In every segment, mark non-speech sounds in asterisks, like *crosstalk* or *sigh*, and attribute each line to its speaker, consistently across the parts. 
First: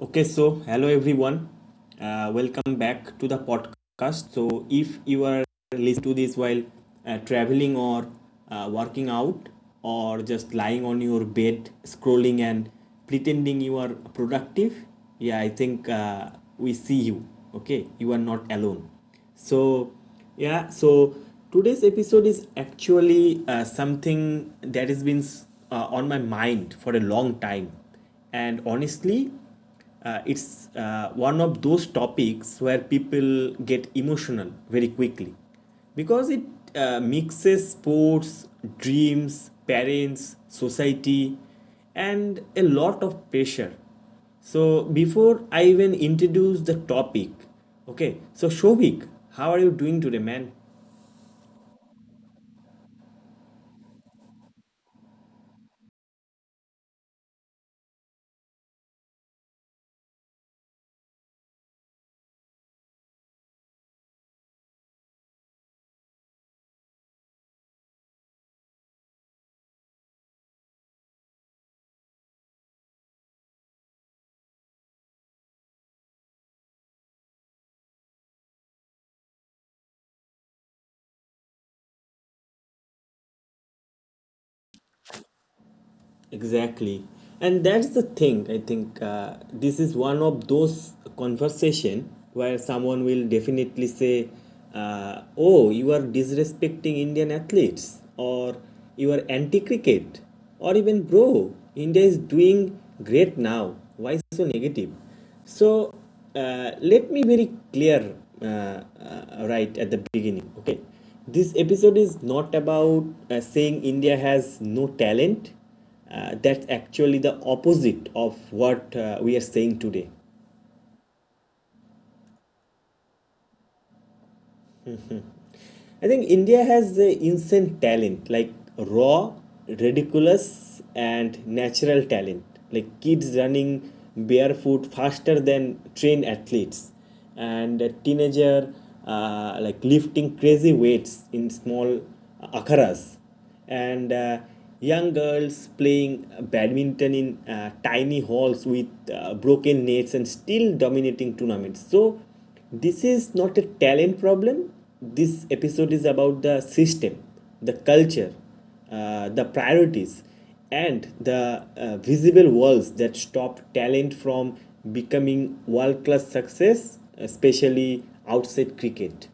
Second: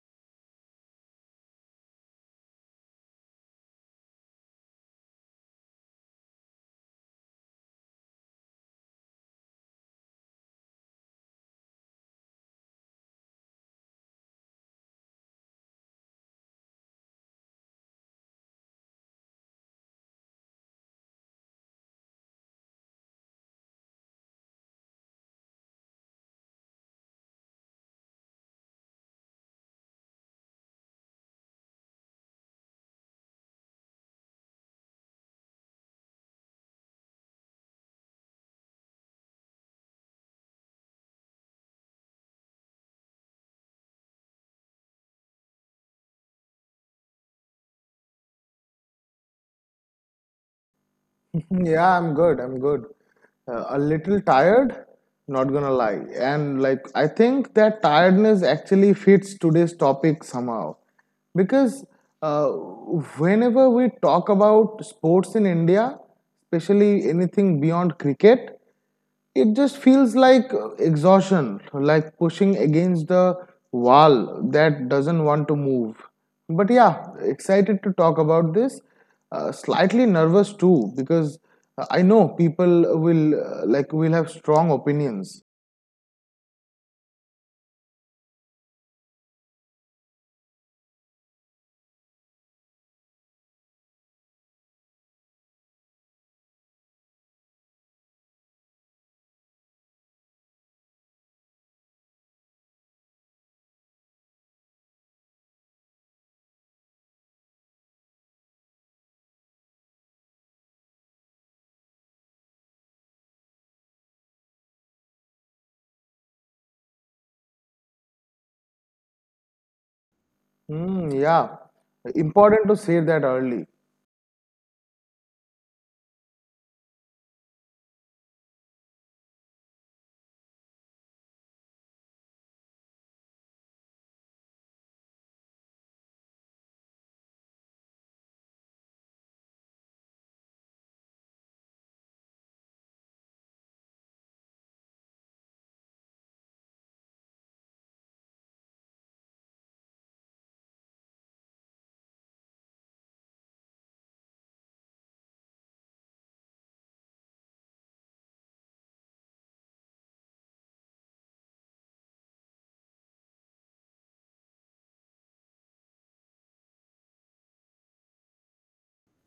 Speaker 1: Okay. So, hello everyone. Welcome back to the podcast. So, if you are listen to this while traveling or working out or just lying on your bed scrolling and pretending you are productive. Yeah, I think we see you. Okay, you are not alone. So yeah so today's episode is actually something that has been on my mind for a long time. And honestly, it's one of those topics where people get emotional very quickly, because it mixes sports, dreams, parents, society, and a lot of pressure. So, before I even introduce the topic, okay, so Shovik, how are you doing today, man?
Speaker 2: Yeah, I'm good. I'm good. A little tired, not gonna lie. And like, I think that tiredness actually fits today's topic somehow. Because uh, whenever we talk about sports in India, especially anything beyond cricket, it just feels like exhaustion, like pushing against the wall that doesn't want to move. But yeah, excited to talk about this. Slightly nervous too, because I know people will will have strong opinions.
Speaker 1: Exactly. And that's the thing. I think this is one of those conversation where someone will definitely say, "Oh, you are disrespecting indian athletes," or "You are anti cricket," or even, "Bro, india is doing great now. Why so negative?" So let me very clear right at the beginning. Okay, this episode is not about saying India has no talent. That's actually the opposite of what we are saying today.
Speaker 2: Hmm, yeah, important to say that early.
Speaker 1: I think India has insane talent, like raw, ridiculous, and natural talent, like kids running barefoot faster than trained athletes, and a teenager like lifting crazy weights in small akharas, and young girls playing badminton in tiny halls with broken nets and still dominating tournaments. So, this is not a talent problem. This episode is about the system, the culture, the priorities, and the visible walls that stop talent from becoming world class success, especially outside cricket.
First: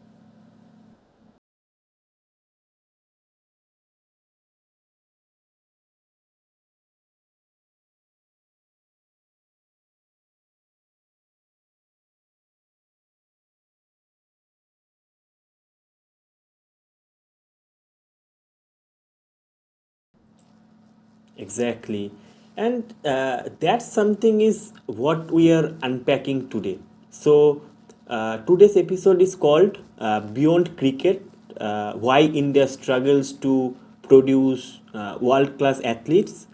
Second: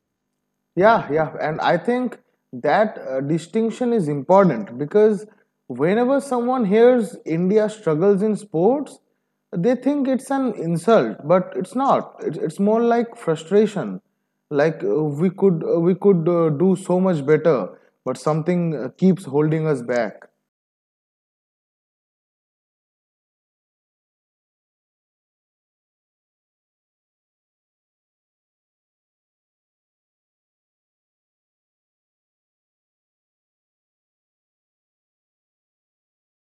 Speaker 2: Yeah, yeah, and I think that distinction is important because whenever someone hears India struggles in sports, they think it's an insult, but it's not. It's more like frustration. Like we could do so much better, but something keeps holding us back.
Speaker 1: Exactly. And that something is what we are unpacking today. So, today's episode is called Beyond Cricket, Why India Struggles to Produce World Class Athletes.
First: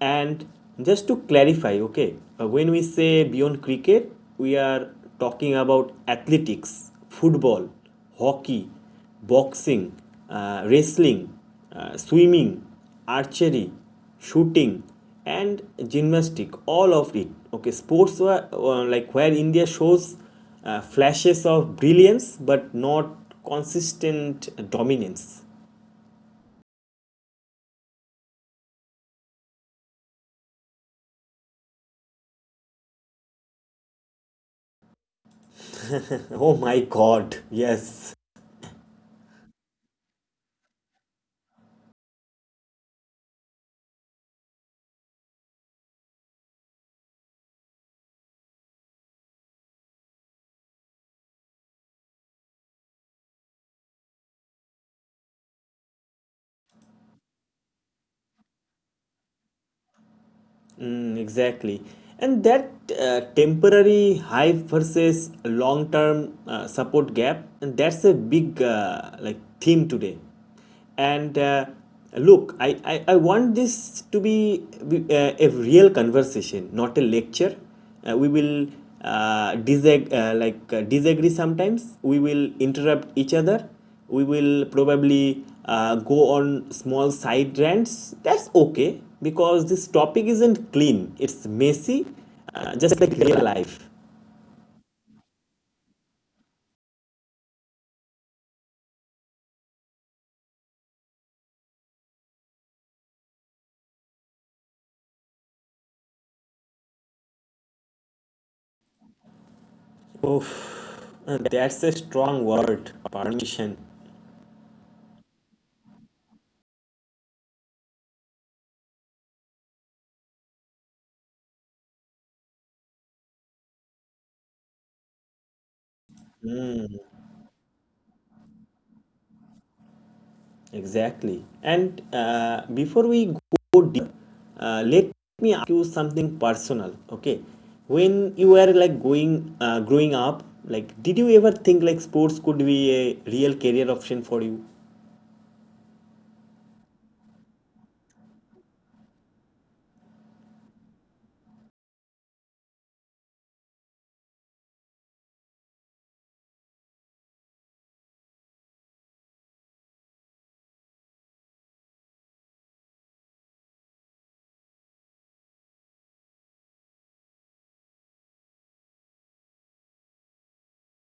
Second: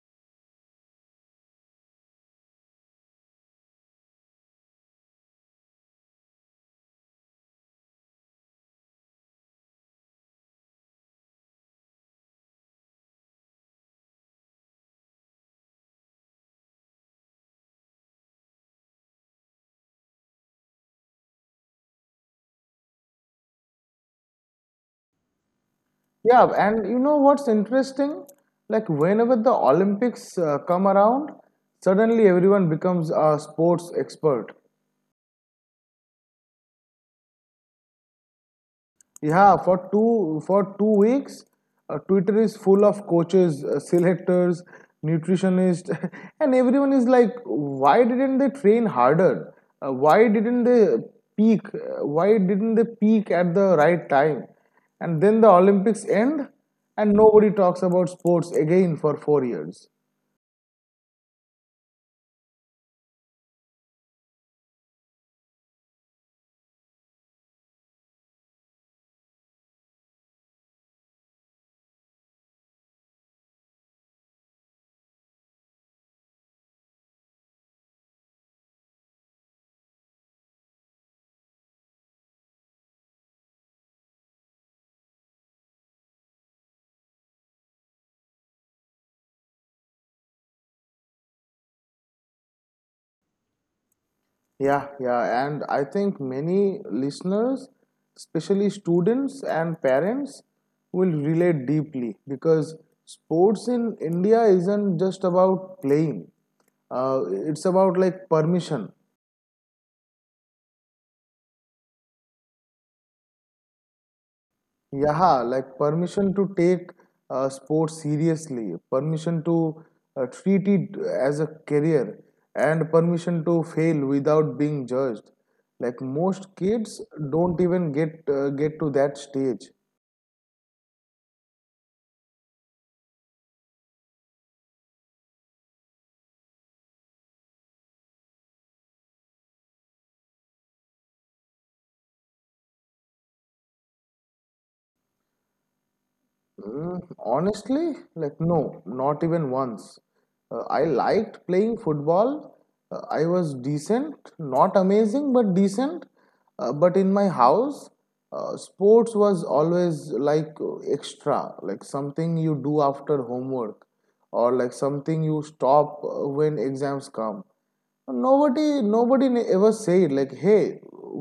Speaker 1: And just to clarify, okay, when we say Beyond Cricket, we are talking about athletics, football, hockey, boxing, wrestling, swimming, archery, shooting, and gymnastic. All of it. Okay, sports were like where India shows flashes of brilliance but not consistent dominance.
Speaker 2: Yeah, and you know what's interesting? Like whenever the Olympics come around, suddenly everyone becomes a sports expert.
Speaker 1: *laughs* Oh my God! Yes.
Speaker 2: Yeah, for two weeks, Twitter is full of coaches, selectors, nutritionists, *laughs* and everyone is like, "Why didn't they train harder? Why didn't they peak? Why didn't they peak at the right time?" And then the Olympics end, and nobody talks about sports again for 4 years.
Speaker 1: Mm, exactly. And that temporary high versus long term support gap, and that's a big like theme today. And look, I want this to be a real conversation, not a lecture. We will disagree sometimes, we will interrupt each other, we will probably go on small side rants. That's okay, because this topic isn't clean, it's messy, just like real life.
Speaker 2: Yeah, yeah, and I think many listeners, especially students and parents, will relate deeply because sports in India isn't just about playing. It's about like permission.
Speaker 1: Oof, that's a strong word, permission.
Speaker 2: Yeah, like permission to take sports seriously, permission to treat it as a career, and permission to fail without being judged. Like most kids don't even get to that stage.
Speaker 1: Exactly. And before we go deep, let me ask you something personal. Okay, when you were like going growing up, like did you ever think like sports could be a real career option for you?
Speaker 2: Mm, honestly, like no, not even once. I liked playing football. I was decent, not amazing, but decent. But in my house, sports was always like extra, like something you do after homework, or like something you stop when exams come. Ever said like, "Hey,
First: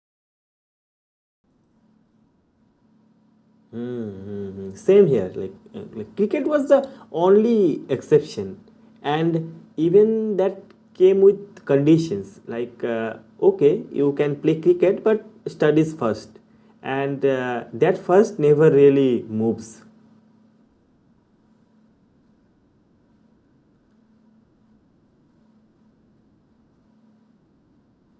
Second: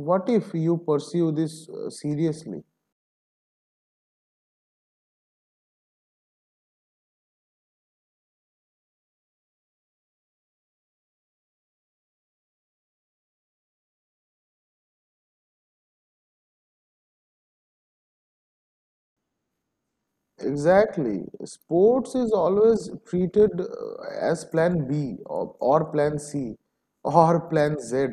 Speaker 2: what if you pursue this seriously?"
Speaker 1: Mm, same here. Like cricket was the only exception, and even that came with conditions. Like, okay, you can play cricket, but studies first, and that first never really moves.
Speaker 2: Exactly. Sports is always treated as plan B or plan C or plan Z.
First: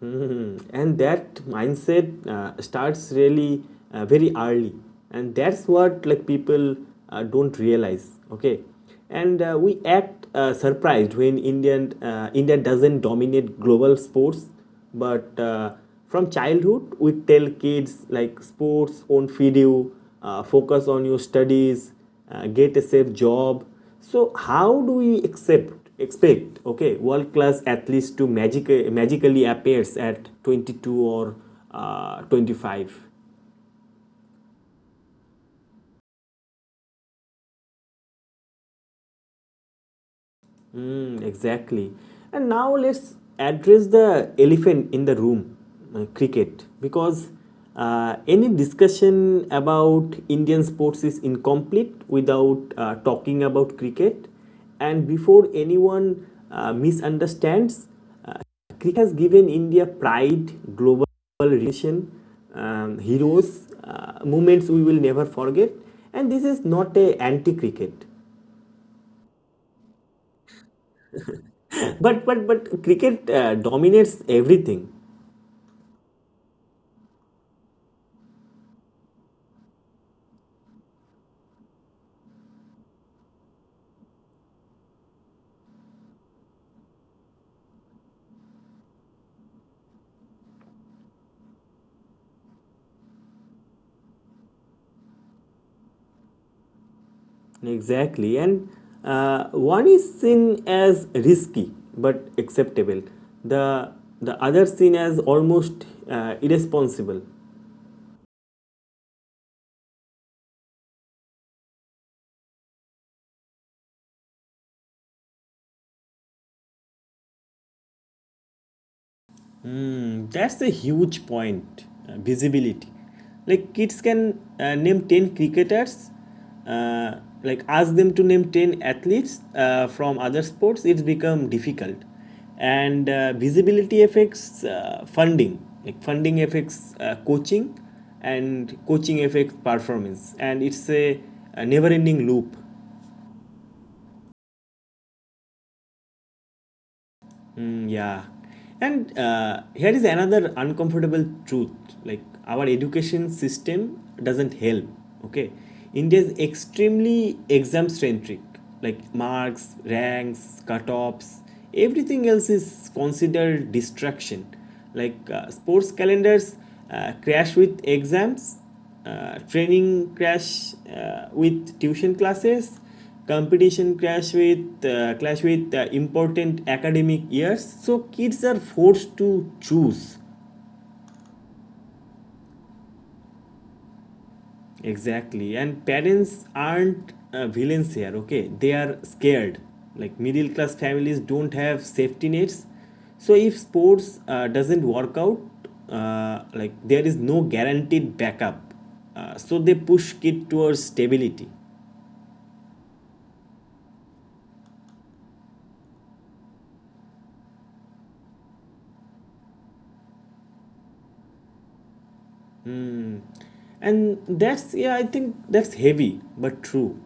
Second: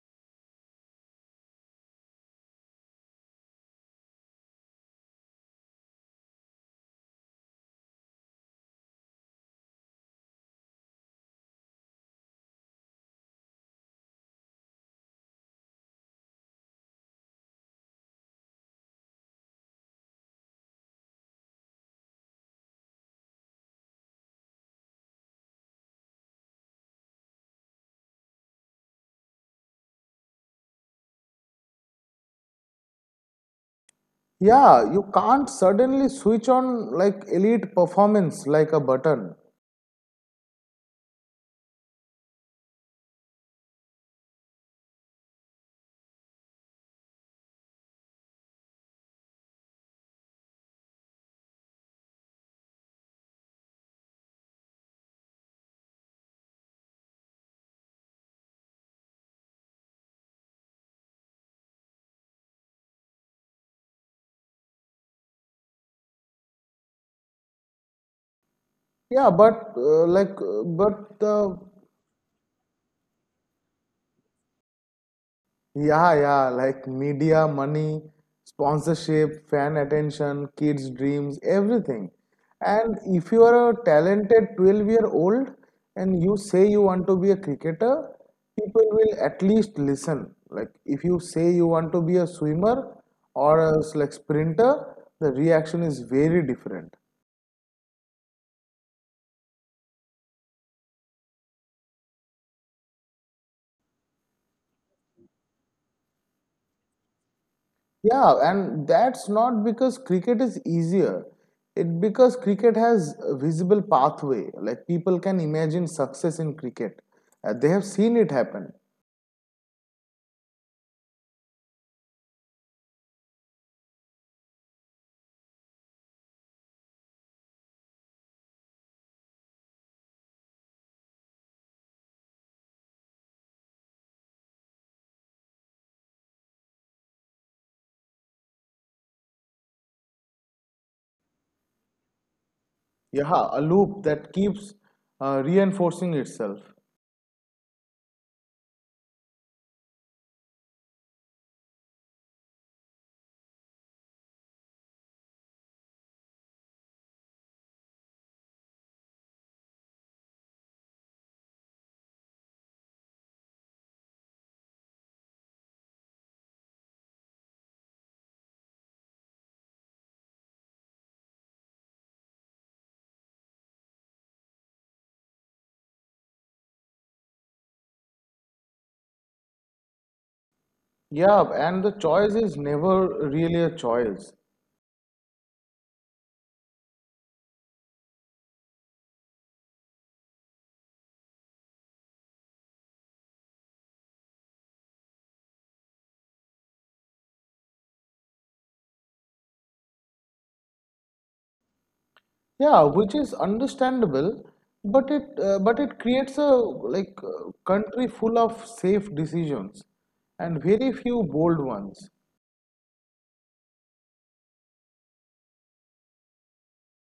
Speaker 1: Hmm. And that mindset starts really very early, and that's what like people don't realize. Okay, and we act surprised when India doesn't dominate global sports, but from childhood we tell kids like sports won't feed you, focus on your studies, get a safe job, so how do we accept expect okay world class athletes to magic, magically appear at 22 or 25?
Speaker 2: Yeah, you can't suddenly switch on like elite performance like a button.
Speaker 1: Mm, exactly. And now let's address the elephant in the room, cricket, because any discussion about Indian sports is incomplete without talking about cricket. And before anyone misunderstands, cricket has given India pride, global recognition, heroes, moments we will never forget. And this is not a anti-cricket,
Speaker 2: Yeah, but like but the
Speaker 1: but cricket dominates everything.
Speaker 2: Yeah, yeah, like media, money, sponsorship, fan attention, kids' dreams, everything. And if you are a talented 12-year-old and you say you want to be a cricketer, people will at least listen. Like if you say you want to be a swimmer or a sprinter, the reaction is very different.
Speaker 1: Exactly. And one is seen as risky but acceptable. The the other seen as almost irresponsible.
Speaker 2: Yeah, and that's not because cricket is easier. It because cricket has a visible pathway. Like people can imagine success in cricket. They have seen it happen.
Speaker 1: Mm, that's the huge point, visibility. Like kids can name 10 cricketers, uh, like ask them to name 10 athletes from other sports, it's become difficult. And visibility affects funding, like funding affects coaching, and coaching affects performance. And it's a never ending loop.
Speaker 2: Yeah, a loop that keeps reinforcing itself.
Speaker 1: Mm, yeah. And here is another uncomfortable truth, like, our education system doesn't help. Okay. India is extremely exam centric, like marks, ranks, cutoffs, everything else is considered distraction. Like, sports calendars crash with exams, training crash with tuition classes, competition crash with clash with important academic years, so kids are forced to choose.
Speaker 2: Yeah, and the choice is never really a choice.
Speaker 1: Exactly. And parents aren't villains here, okay, they are scared. Like middle class families don't have safety nets, so if sports doesn't work out, like there is no guaranteed backup, so they push kid towards stability.
Speaker 2: Yeah, which is understandable, but it creates a country full of safe decisions and very few bold ones.
Speaker 1: And that's, yeah, I think that's heavy but true.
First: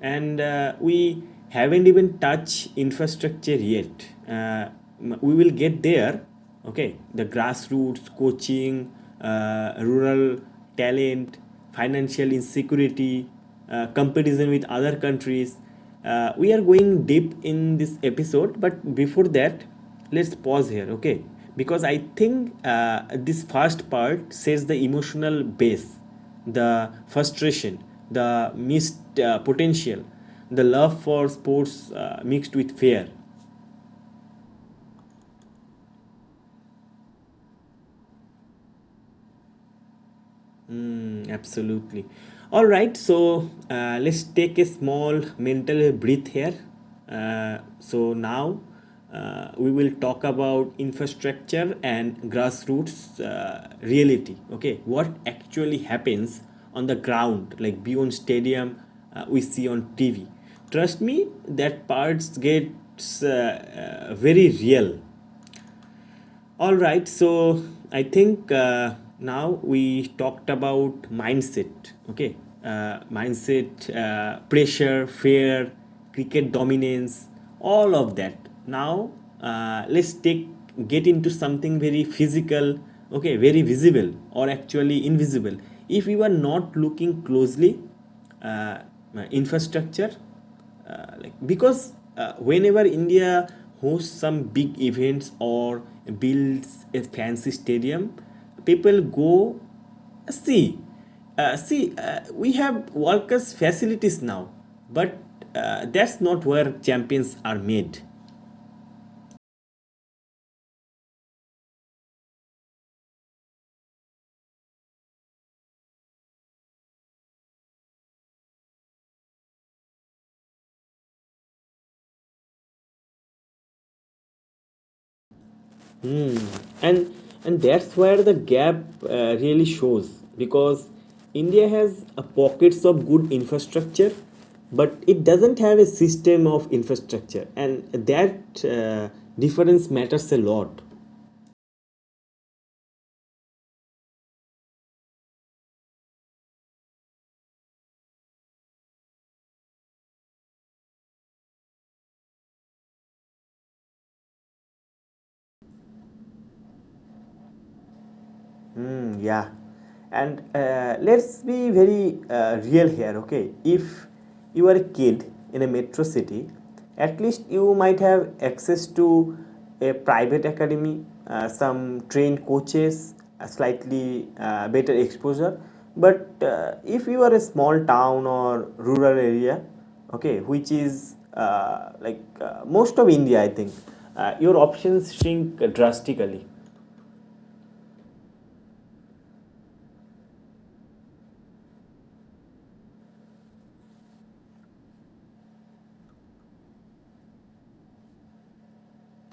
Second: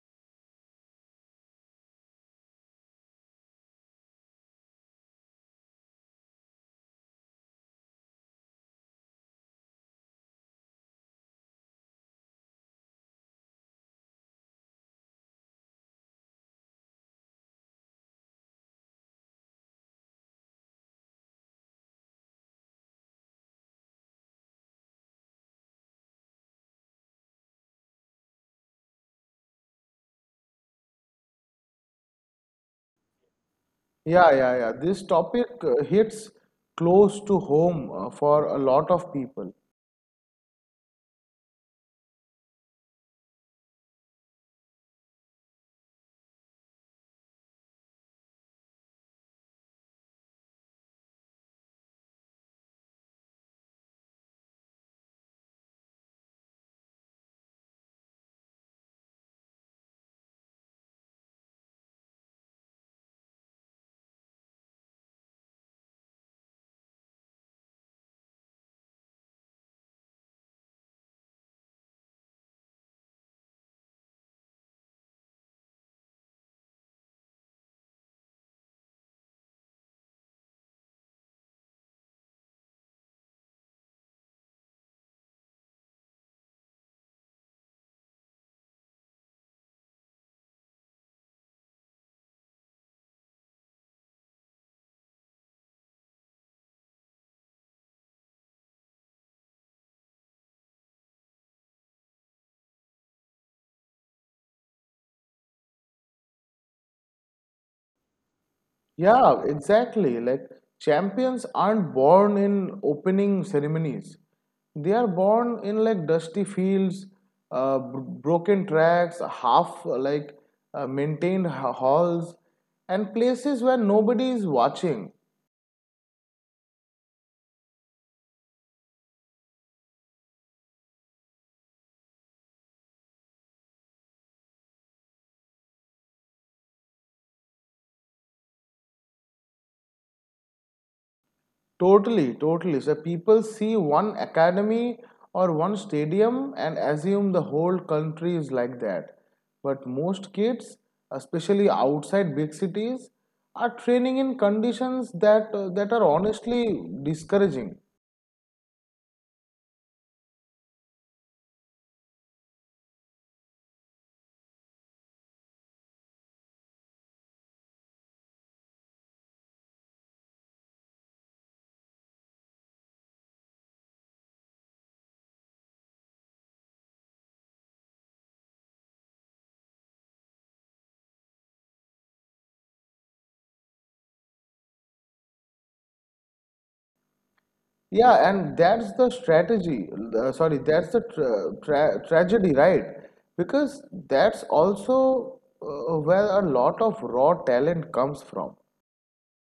Speaker 1: And we haven't even touched infrastructure yet. We will get there. Okay, the grassroots coaching, rural talent, financial insecurity, comparison with other countries, we are going deep in this episode, but before that, let's pause here, okay? Because I think this first part says the emotional base, the frustration, the missed potential, the love for sports mixed with fear.
Speaker 2: Yeah, yeah, yeah. This topic hits close to home for a lot of people.
Speaker 1: Mm, absolutely. All right, so let's take a small mental breath here. So now we will talk about infrastructure and grassroots reality. Okay, what actually happens on the ground, like beyond stadium, we see on TV. Trust me, that parts gets very real. All right, so I think now we talked about mindset, okay? Mindset, pressure, fear, cricket dominance, all of that. Now let's take get into something very physical, okay, very visible or actually invisible. If you are not looking closely, uh, infrastructure, like because whenever India hosts some big events or builds a fancy stadium, people go, "See. See, we have world workers' facilities now," but that's not where champions are made.
Speaker 2: Yeah, exactly. Like champions aren't born in opening ceremonies. They are born in like dusty fields, b broken tracks, half like maintained ha- halls, and places where nobody is watching.
Speaker 1: and and that's where the gap really shows, because india has pockets of good infrastructure, but it doesn't have a system of infrastructure, and that uh, difference matters a lot.
Speaker 2: Totally, totally. So people see one academy or one stadium and assume the whole country is like that. But most kids, especially outside big cities, are training in conditions that are honestly discouraging.
Speaker 1: Mm, yeah. And let's be very real here, okay? If you are a kid in a metro city, at least you might have access to a private academy, some trained coaches, a slightly better exposure. But if you are a small town or rural area, okay, which is like most of India, I think, your options shrink drastically.
Speaker 2: Yeah, and that's the strategy. Sorry, that's the tra- tra- tragedy, right? Because that's also where a lot of raw talent comes from.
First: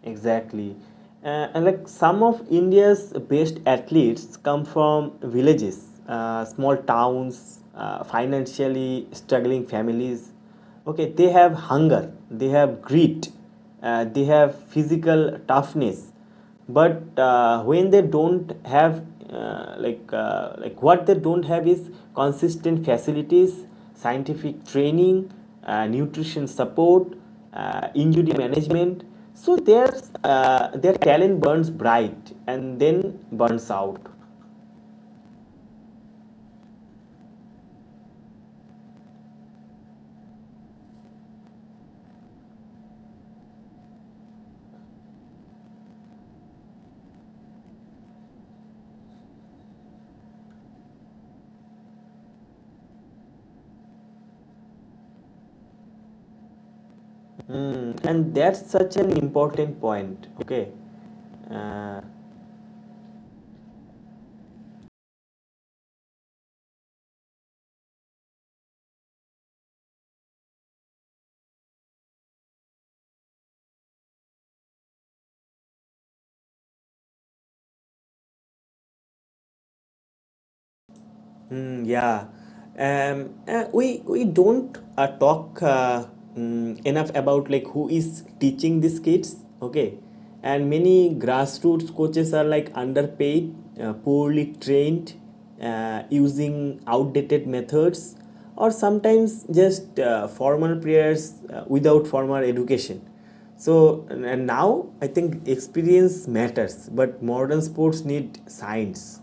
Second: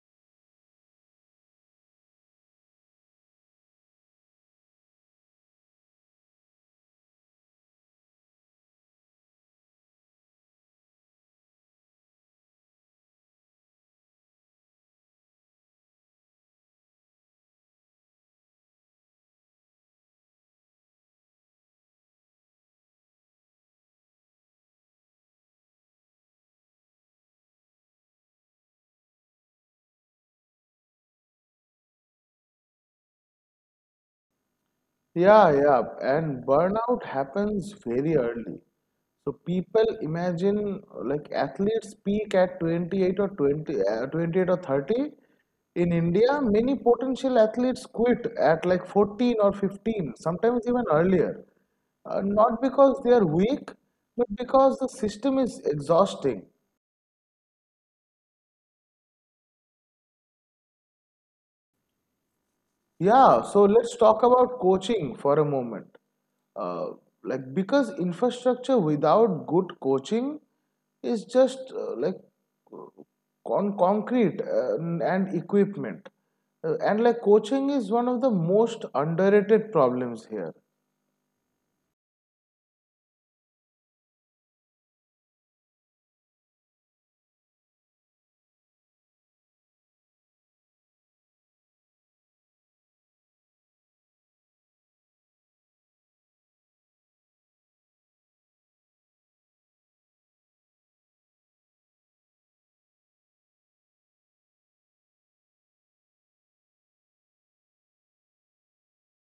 Speaker 1: Exactly. And like some of India's best athletes come from villages, small towns, financially struggling families. Okay, they have hunger, they have grit, they have physical toughness, but when they don't have like what they don't have is consistent facilities, scientific training, nutrition support, injury management, so their talent burns bright and then burns out.
Speaker 2: Yeah, yeah. And burnout happens very early. So people imagine like athletes peak at 28 or 30. In India, many potential athletes quit at like 14 or 15, sometimes even earlier. Not because they are weak, but because the system is exhausting.
Speaker 1: Mm, and that's such an important point, okay.
Speaker 2: Yeah, so let's talk about coaching for a moment. uh, like because infrastructure without good coaching is just like concrete and equipment. And like coaching is one of the most underrated problems here.
Speaker 1: Mm, yeah. We don't talk enough about like who is teaching these kids, okay? And many grassroots coaches are like underpaid, poorly trained, using outdated methods, or sometimes just formal prayers without formal education. So, and now I think experience matters, but modern sports need science.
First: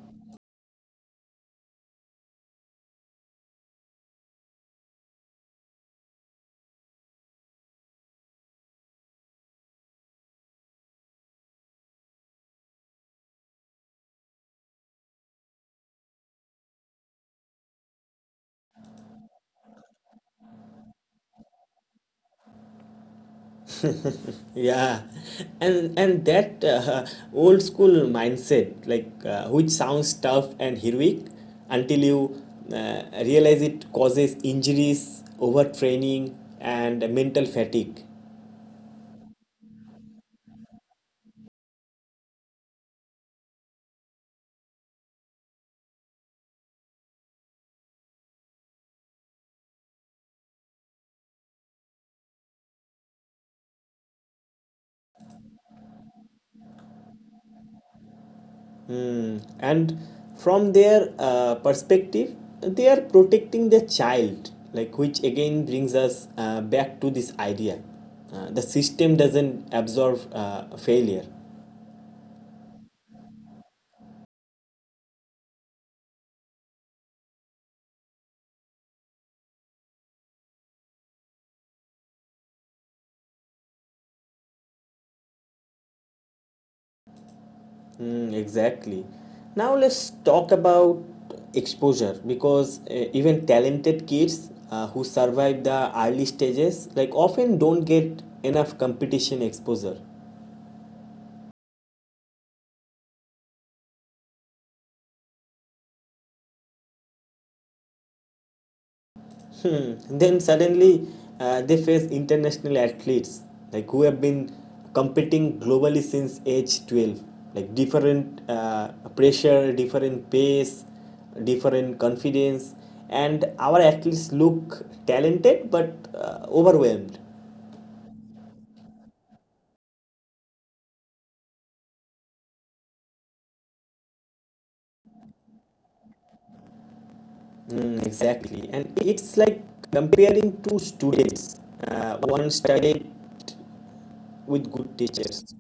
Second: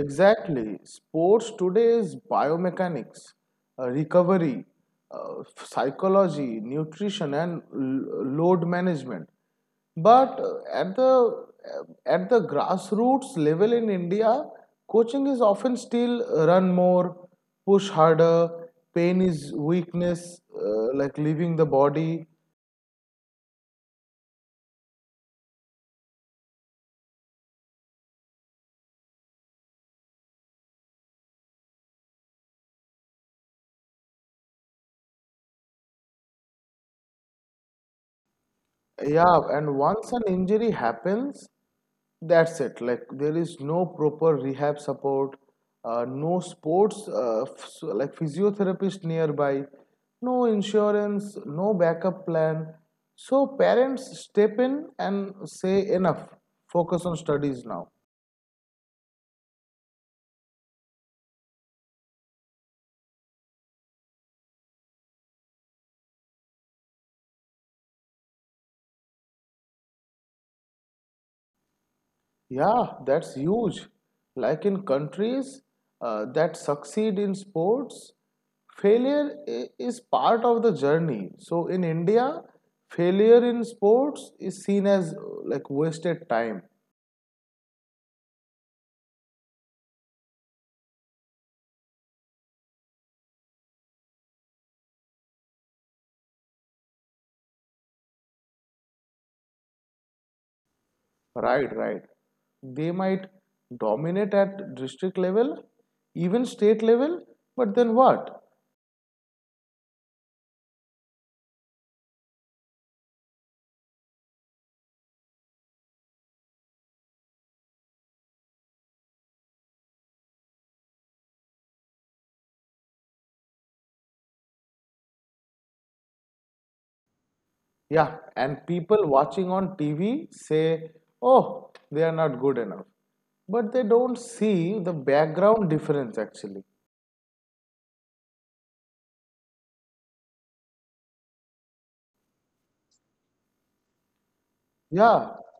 Speaker 2: Exactly. Sports today is biomechanics, recovery, uh, psychology, nutrition and load management. But at the grassroots level in India, coaching is often still run more, push harder, pain is weakness, like leaving the body.
Speaker 1: Yeah, and that *laughs* old school mindset, like which sounds tough and heroic, until you realize it causes injuries, overtraining, and mental fatigue.
Speaker 2: Yeah, and once an injury happens, that's it. Like there is no proper rehab support, no sports like physiotherapist nearby, no insurance, no backup plan. So parents step in and say enough, focus on studies now.
Speaker 1: And from their perspective, they are protecting their child, like which again brings us back to this idea: the system doesn't absorb failure.
Speaker 2: Yeah, that's huge. Like in countries that succeed in sports, failure is part of the journey. So in India, failure in sports is seen as like wasted time.
Speaker 1: Mm, exactly. Now let's talk about exposure, because even talented kids who survive the early stages like often don't get enough competition exposure.
Speaker 2: Right, right. They might dominate at district level, even state level, but then what?
Speaker 1: Hmm. Then suddenly they face international athletes like who have been competing globally since age 12, like different pressure, different pace, different confidence, and our athletes look talented but overwhelmed.
Speaker 2: Yeah, and people watching on TV say, oh, they are not good enough. But they don't see the background difference actually.
Speaker 1: Hmm, exactly. And it's like comparing two students, one studied with good
Speaker 2: Yeah,
Speaker 1: teachers.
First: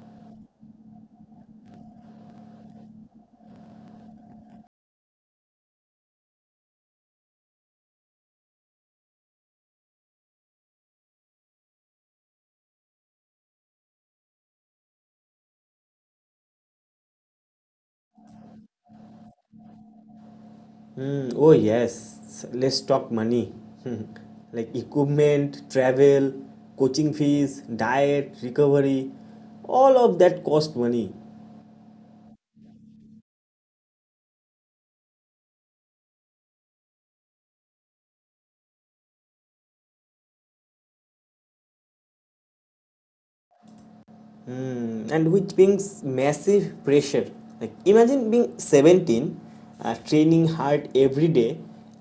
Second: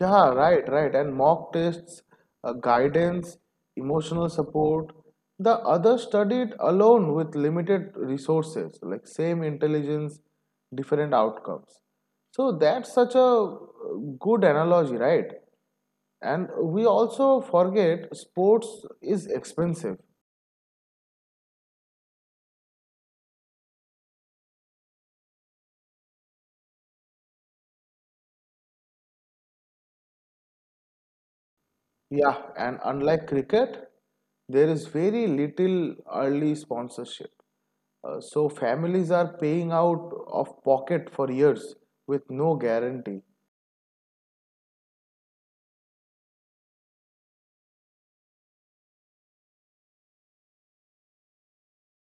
Speaker 2: yeah, right, right. And mock tests, guidance, emotional support. The others studied alone with limited resources, like same intelligence, different outcomes. So that's such a good analogy, right? And we also forget sports is expensive.
Speaker 1: Hmm. Oh yes, let's talk money. Hmm, like equipment, travel, coaching fees, diet, recovery, all of that cost money.
Speaker 2: Yeah, and unlike cricket, there is very little early sponsorship. So families are paying out of pocket for years with no guarantee.
Speaker 1: Hmm. And which brings massive pressure. Like imagine being 17, training hard every day,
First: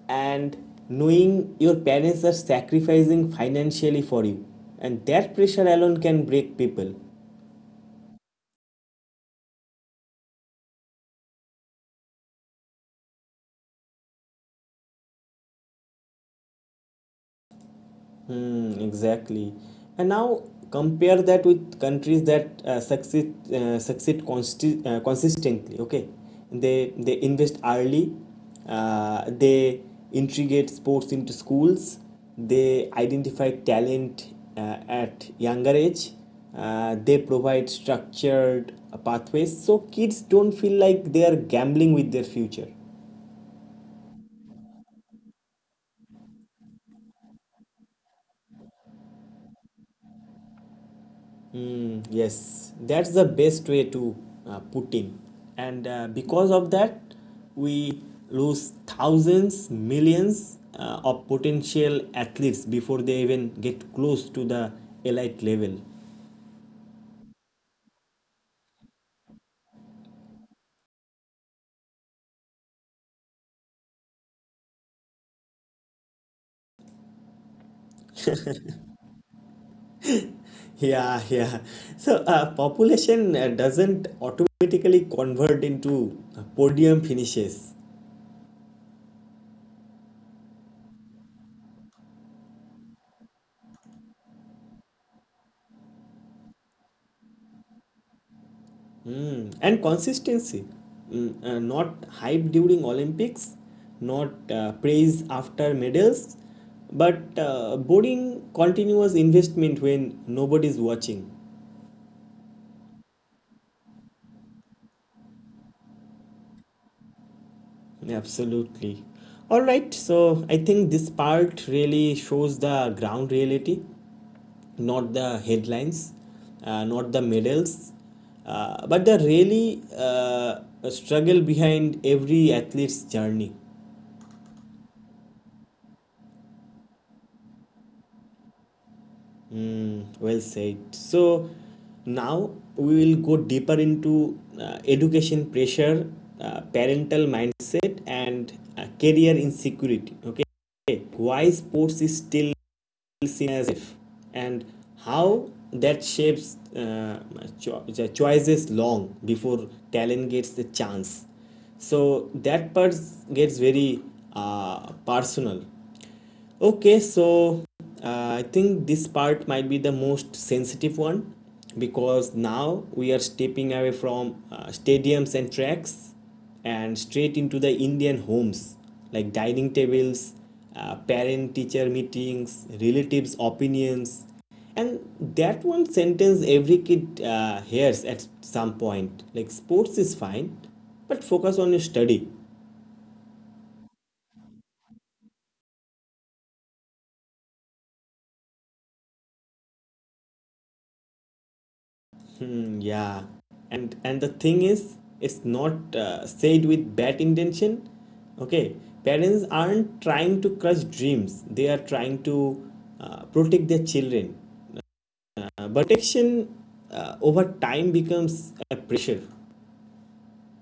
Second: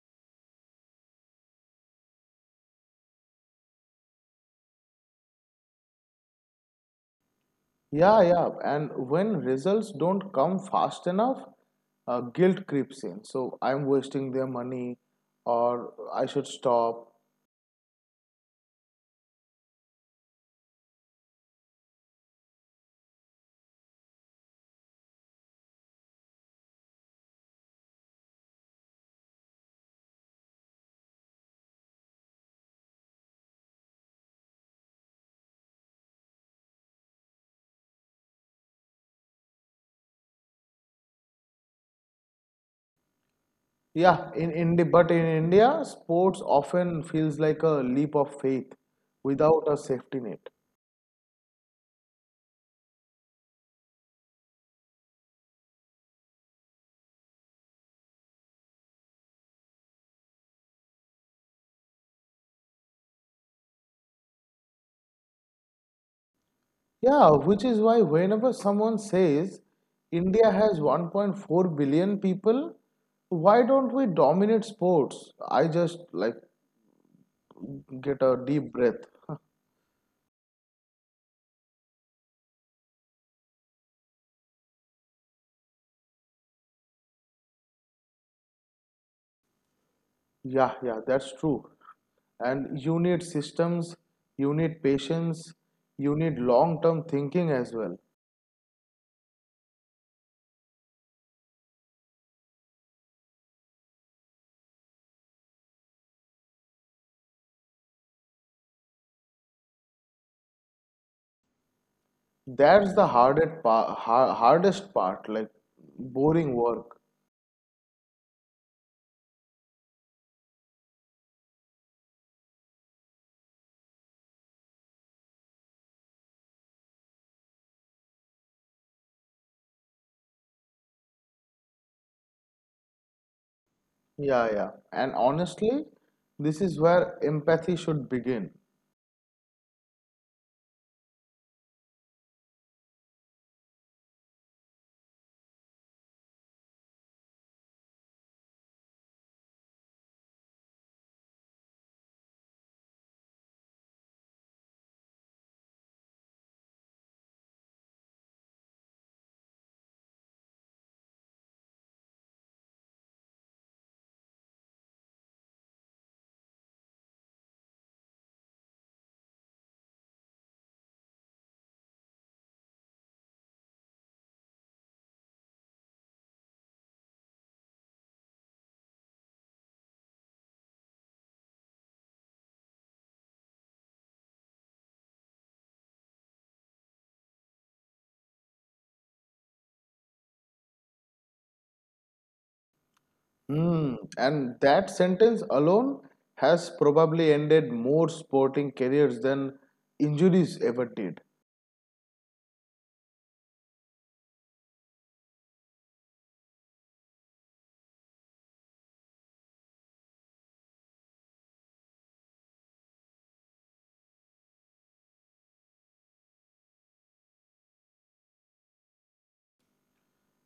Speaker 1: and knowing your parents are sacrificing financially for you. And that pressure alone can break people.
Speaker 2: Yeah, yeah, and when results don't come fast enough, guilt creeps in. So I'm wasting their money, or I should stop.
Speaker 1: Hmm, exactly. And now compare that with countries that consistently. Okay, they invest early. They integrate sports into schools. They identify talent at younger age. They provide structured pathways so kids don't feel like they are gambling with their future.
Speaker 2: But in India, sports often feels like a leap of faith without a safety net.
Speaker 1: Mm, yes, that's the best way to put in. And Because of that, we lose thousands, millions of potential athletes before they even get close to the elite level. *laughs*
Speaker 2: Yeah, which is why whenever someone says India has 1.4 billion people, why don't we dominate sports? I just like get a deep breath.
Speaker 1: Yeah, yeah. So, population doesn't automatically convert into podium finishes.
Speaker 2: Yeah, yeah, that's true. And you need systems, you need patience, you need long-term thinking as well.
Speaker 1: Mm, and consistency. Not hype during Olympics, not praise after medals, but boring continuous investment when nobody's watching.
Speaker 2: That's the hardest part, like boring work.
Speaker 1: Absolutely. All right, so I think this part really shows the ground reality, not the headlines, not the medals, but the really struggle behind every athlete's journey.
Speaker 2: Yeah, yeah. And honestly, this is where empathy should begin.
Speaker 1: Mm, well said. So now we will go deeper into education pressure, parental mindset, and career insecurity. Okay, why sports is still seen as if and how that shapes the choices long before talent gets the chance, so that part gets very personal. Okay, so I think this part might be the most sensitive one because now we are stepping away from stadiums and tracks and straight into the Indian homes, like dining tables, parent teacher meetings, relatives' opinions. And that one sentence every kid hears at some point, like, sports is fine, but focus on your study.
Speaker 2: Mm, and that sentence alone has probably ended more sporting careers than injuries ever did.
Speaker 1: Hmm, yeah. And the thing is, it's not said with bad intention. Okay, parents aren't trying to crush dreams, they are trying to protect their children. But protection over time becomes a pressure.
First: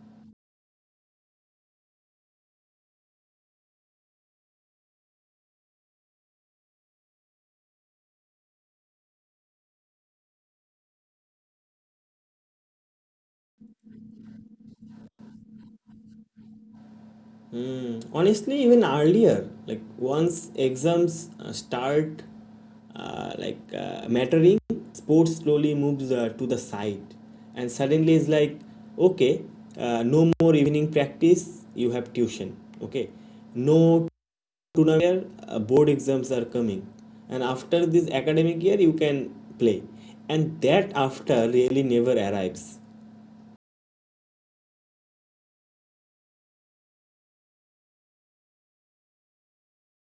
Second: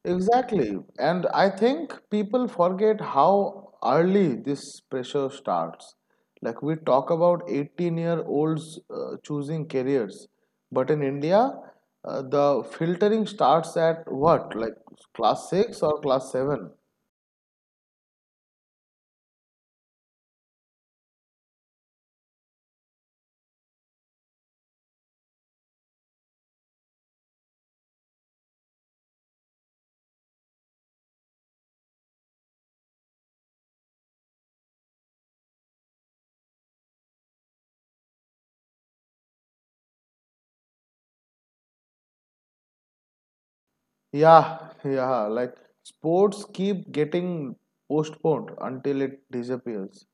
Speaker 2: Exactly. And I think people forget how early this pressure starts. Like we talk about 18-year-olds choosing careers, but in India, the filtering starts at what? Like class 6 or class 7?
Speaker 1: Honestly, even earlier, like once exams start mattering, sports slowly moves to the side, and suddenly it's like, okay, no more evening practice. You have tuition. Okay, no tournament. Board exams are coming, and after this academic year, you can play, and that after really never arrives.
Speaker 2: Yeah, yeah, like sports keep getting postponed until it disappears.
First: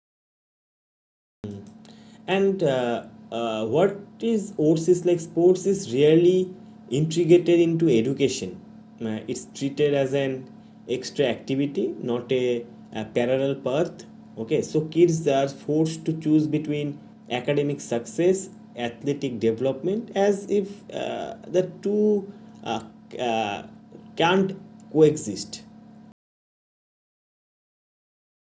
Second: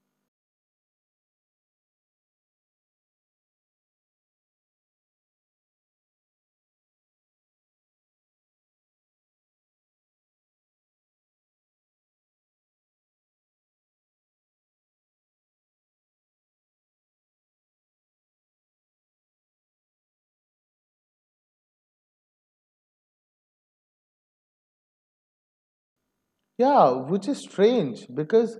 Speaker 1: And What is sports is, like, sports is really integrated into education. It's treated as an extra activity, not a, a parallel path. Okay, so kids are forced to choose between academic success, athletic development, as if the two uh, uh, can't coexist.
Speaker 2: Yeah, which is strange because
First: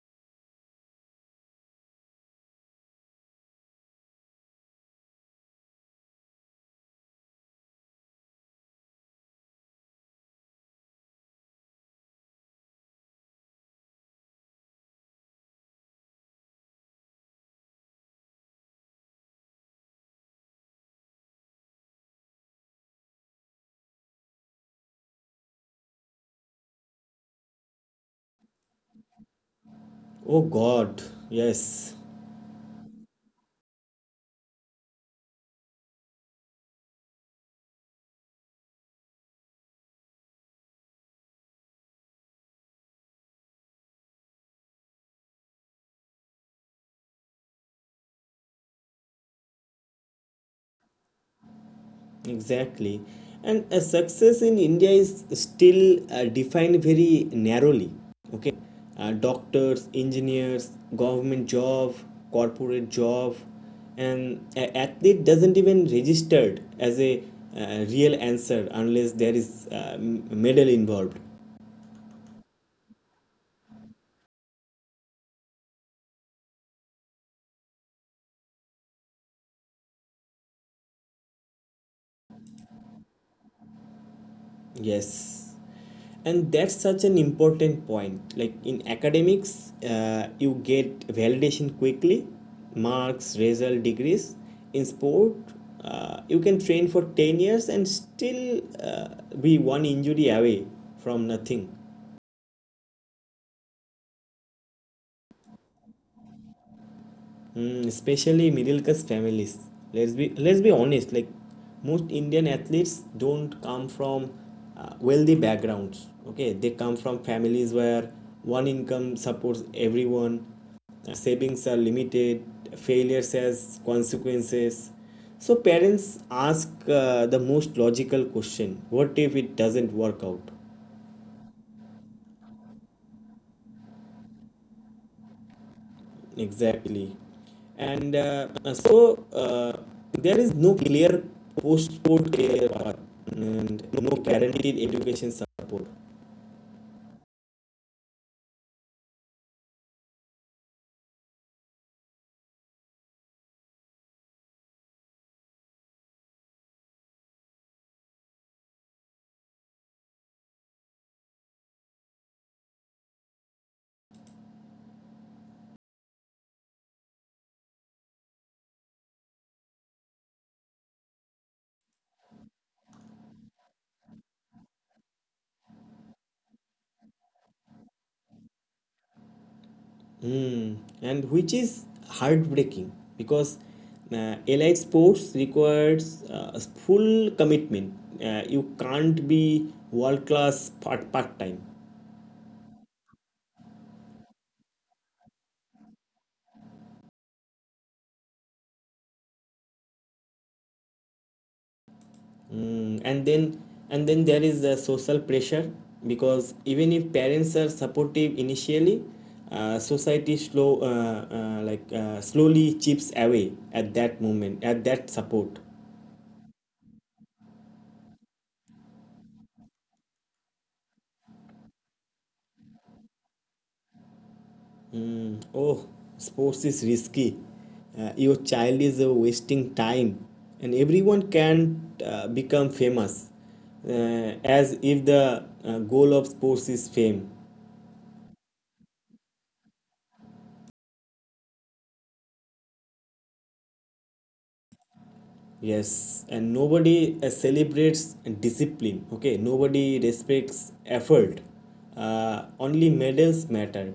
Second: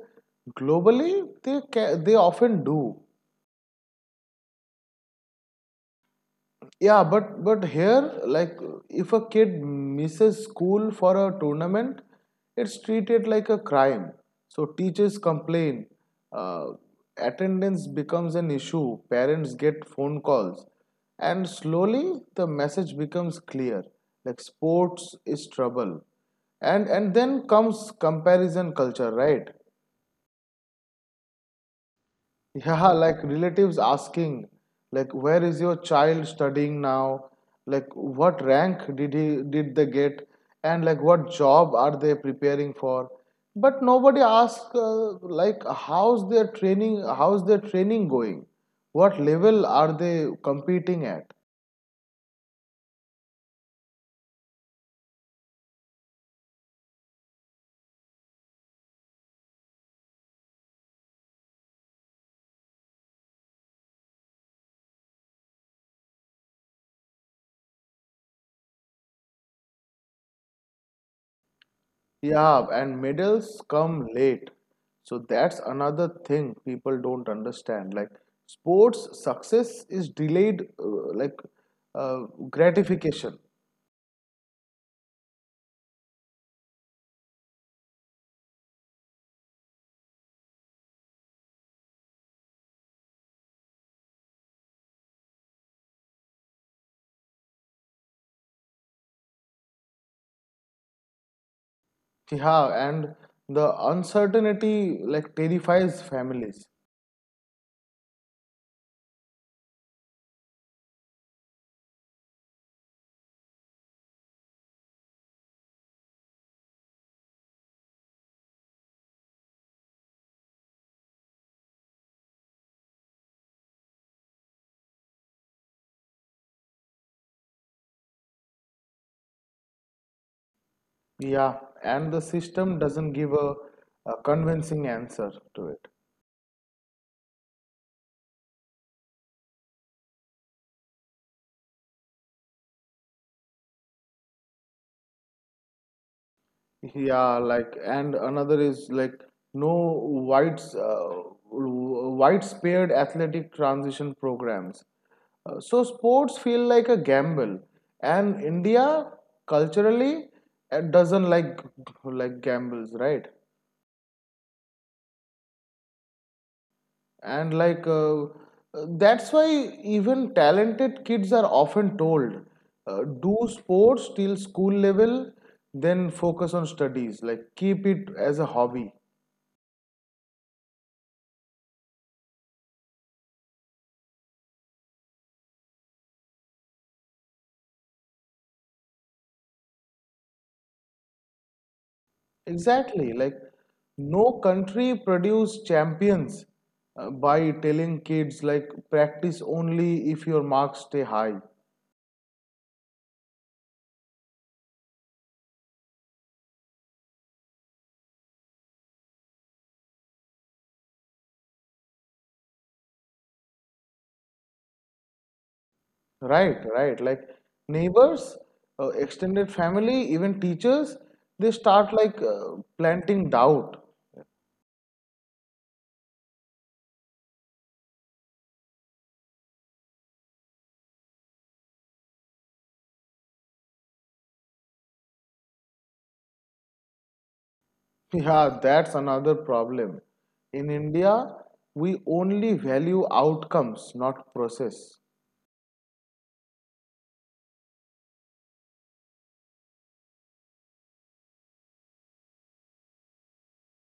Speaker 2: globally they they often do. Yeah, but here, like, if a kid misses school for a tournament, it's treated like a crime. So teachers complain. Uh, Attendance becomes an issue. Parents get phone calls, and slowly the message becomes clear. Like sports is trouble, and then comes comparison culture, right?
Speaker 1: Oh God, yes.
Speaker 2: Yeah, *laughs* like relatives asking, like, where is your child studying now? Like, what rank did he did they get? And like, what job are they preparing for? But nobody asks, like, How's their training going? What level are they competing at?
Speaker 1: Exactly. And success in India is still defined very narrowly. Okay, doctors, engineers, government job, corporate job, and athlete doesn't even registered as a real answer unless there is medal involved.
Speaker 2: Yeah, and medals come late. So that's another thing people don't understand. Like sports success is delayed, uh, gratification.
Speaker 1: Yes. And that's such an important point. Like in academics, you get validation quickly, marks, result, degrees. In sport, you can train for 10 years and still be one injury away from nothing.
Speaker 2: Yeah, and the uncertainty like terrifies families.
Speaker 1: Mm, especially middle class families. Let's be honest. Like most Indian athletes don't come from wealthy backgrounds. Okay, they come from families where one income supports everyone, savings are limited, failures has consequences. So parents ask the most logical question: what if it doesn't work out?
Speaker 2: Yeah, and the system doesn't give a convincing answer to it.
Speaker 1: Exactly. And so There is no clear post-sport career path and no guaranteed education support.
Speaker 2: Yeah, like and another is like no whites widespread athletic transition programs. So sports feel like a gamble, and India culturally doesn't like gambles, right? And that's why even talented kids are often told, do sports till school level, then focus on studies. Like keep it as a hobby.
Speaker 1: Hmm. And which is heartbreaking because allied sports requires full commitment. You can't be world class part time.
Speaker 2: Exactly. Like no country produce champions by telling kids like practice only if your marks stay high.
Speaker 1: Mm, and then there is the social pressure because even if parents are supportive initially, society slowly chips away at that moment at that support.
Speaker 2: Right, right. Like neighbors, extended family, even teachers, they start planting doubt.
Speaker 1: Mm, oh, sports is risky. Your child is wasting time, and everyone can become famous, as if the goal of sports is fame.
Speaker 2: Yeah, that's another problem. In India, we only value outcomes, not process.
Speaker 1: Yes, and nobody celebrates discipline. Okay, nobody respects effort. Only medals matter,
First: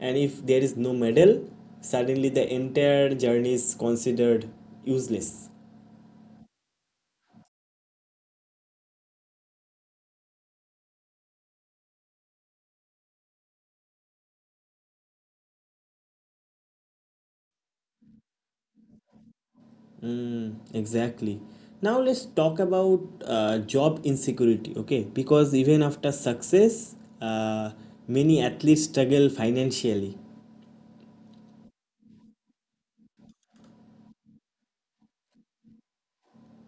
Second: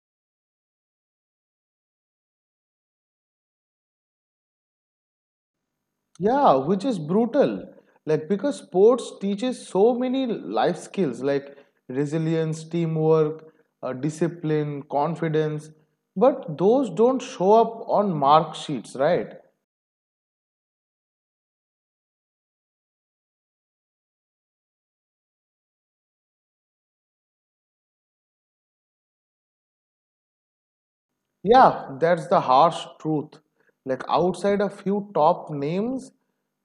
Speaker 1: and if there is no medal, suddenly the entire journey is considered useless.
Speaker 2: Yeah, which is brutal. Like because sports teaches so many life skills like resilience, teamwork, discipline, confidence, but those don't show up on mark sheets, right?
Speaker 1: Exactly. Now let's talk about job insecurity. Okay, because even after success, uh, many athletes struggle financially.
Speaker 2: Yeah, that's the harsh truth. Like outside a few top names,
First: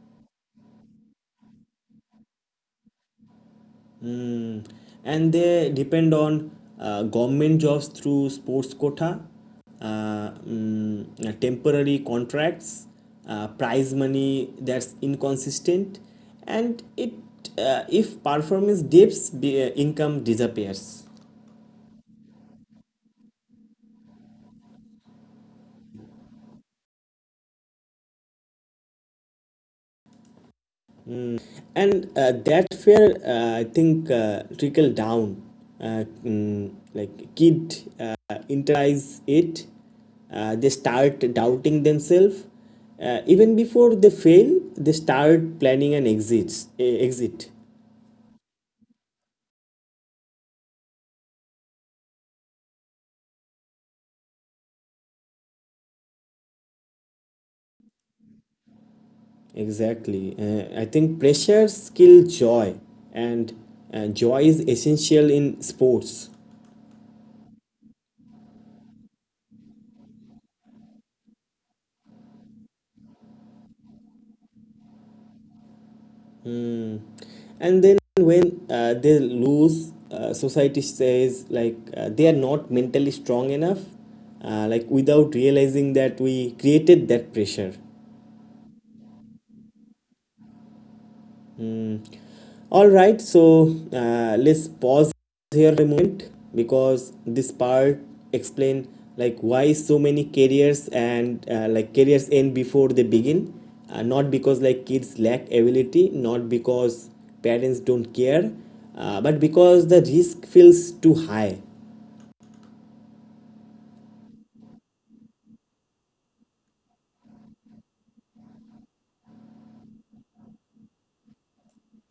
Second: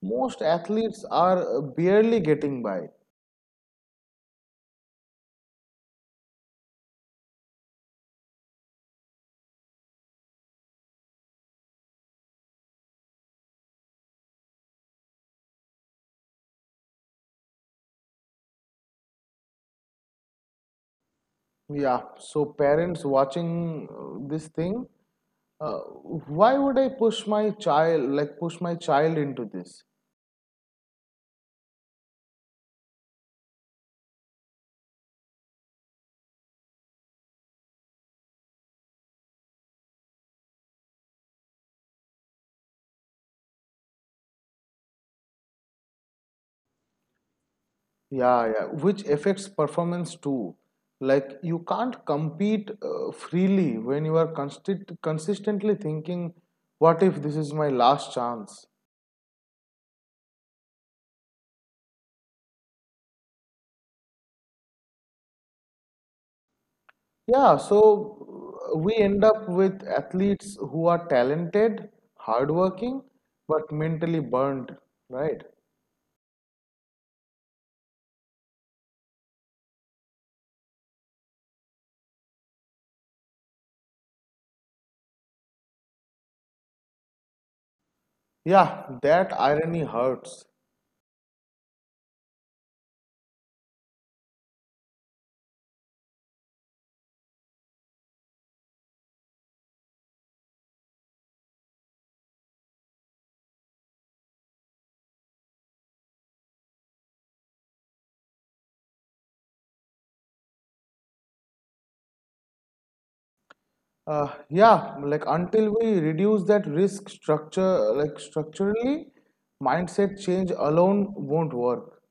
Speaker 2: most athletes are barely getting by.
Speaker 1: Mm. And they depend on government jobs through sports quota, temporary contracts, prize money that's inconsistent, and it, if performance dips, the income disappears.
Speaker 2: Yeah, so parents watching this thing, uh, why would I push my child into this?
Speaker 1: And That's where I think trickle down, like kid internalize it, they start doubting themselves, even before they fail they start planning an exit, exit.
Speaker 2: Yeah, yeah, which affects performance too. Like you can't compete freely when you are consistently thinking, what if this is my last chance?
Speaker 1: Exactly. I think pressures kill joy, and joy is essential in sports.
Speaker 2: Yeah, so we end up with athletes who are talented, hardworking, but mentally burned, right?
Speaker 1: And then when they lose, society says like they are not mentally strong enough, like without realizing that we created that pressure.
Speaker 2: Yeah, that irony hurts.
Speaker 1: All right, so let's pause here a moment because this part explain, like, why so many careers and like careers end before they begin, not because, like, kids lack ability, not because parents don't care, but because the risk feels too high.
Speaker 2: Yeah, like until we reduce that risk structure, like structurally, mindset change alone won't work.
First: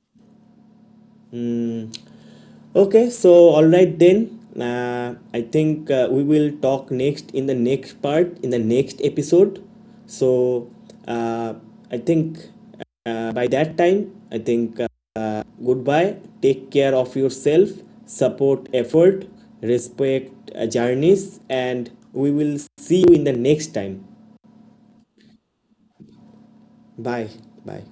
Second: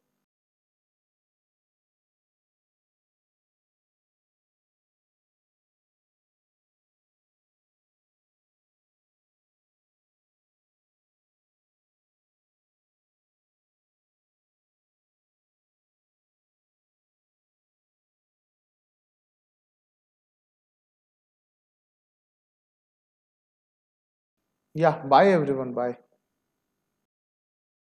Speaker 1: Okay, so all right then. I think we will talk next in the next part in the next episode. So uh, I think by that time, I think goodbye. Take care of yourself, support effort, respect journeys, and we will see you in the next time.
Speaker 2: Yeah, bye everyone, bye.
Speaker 1: Bye. Bye.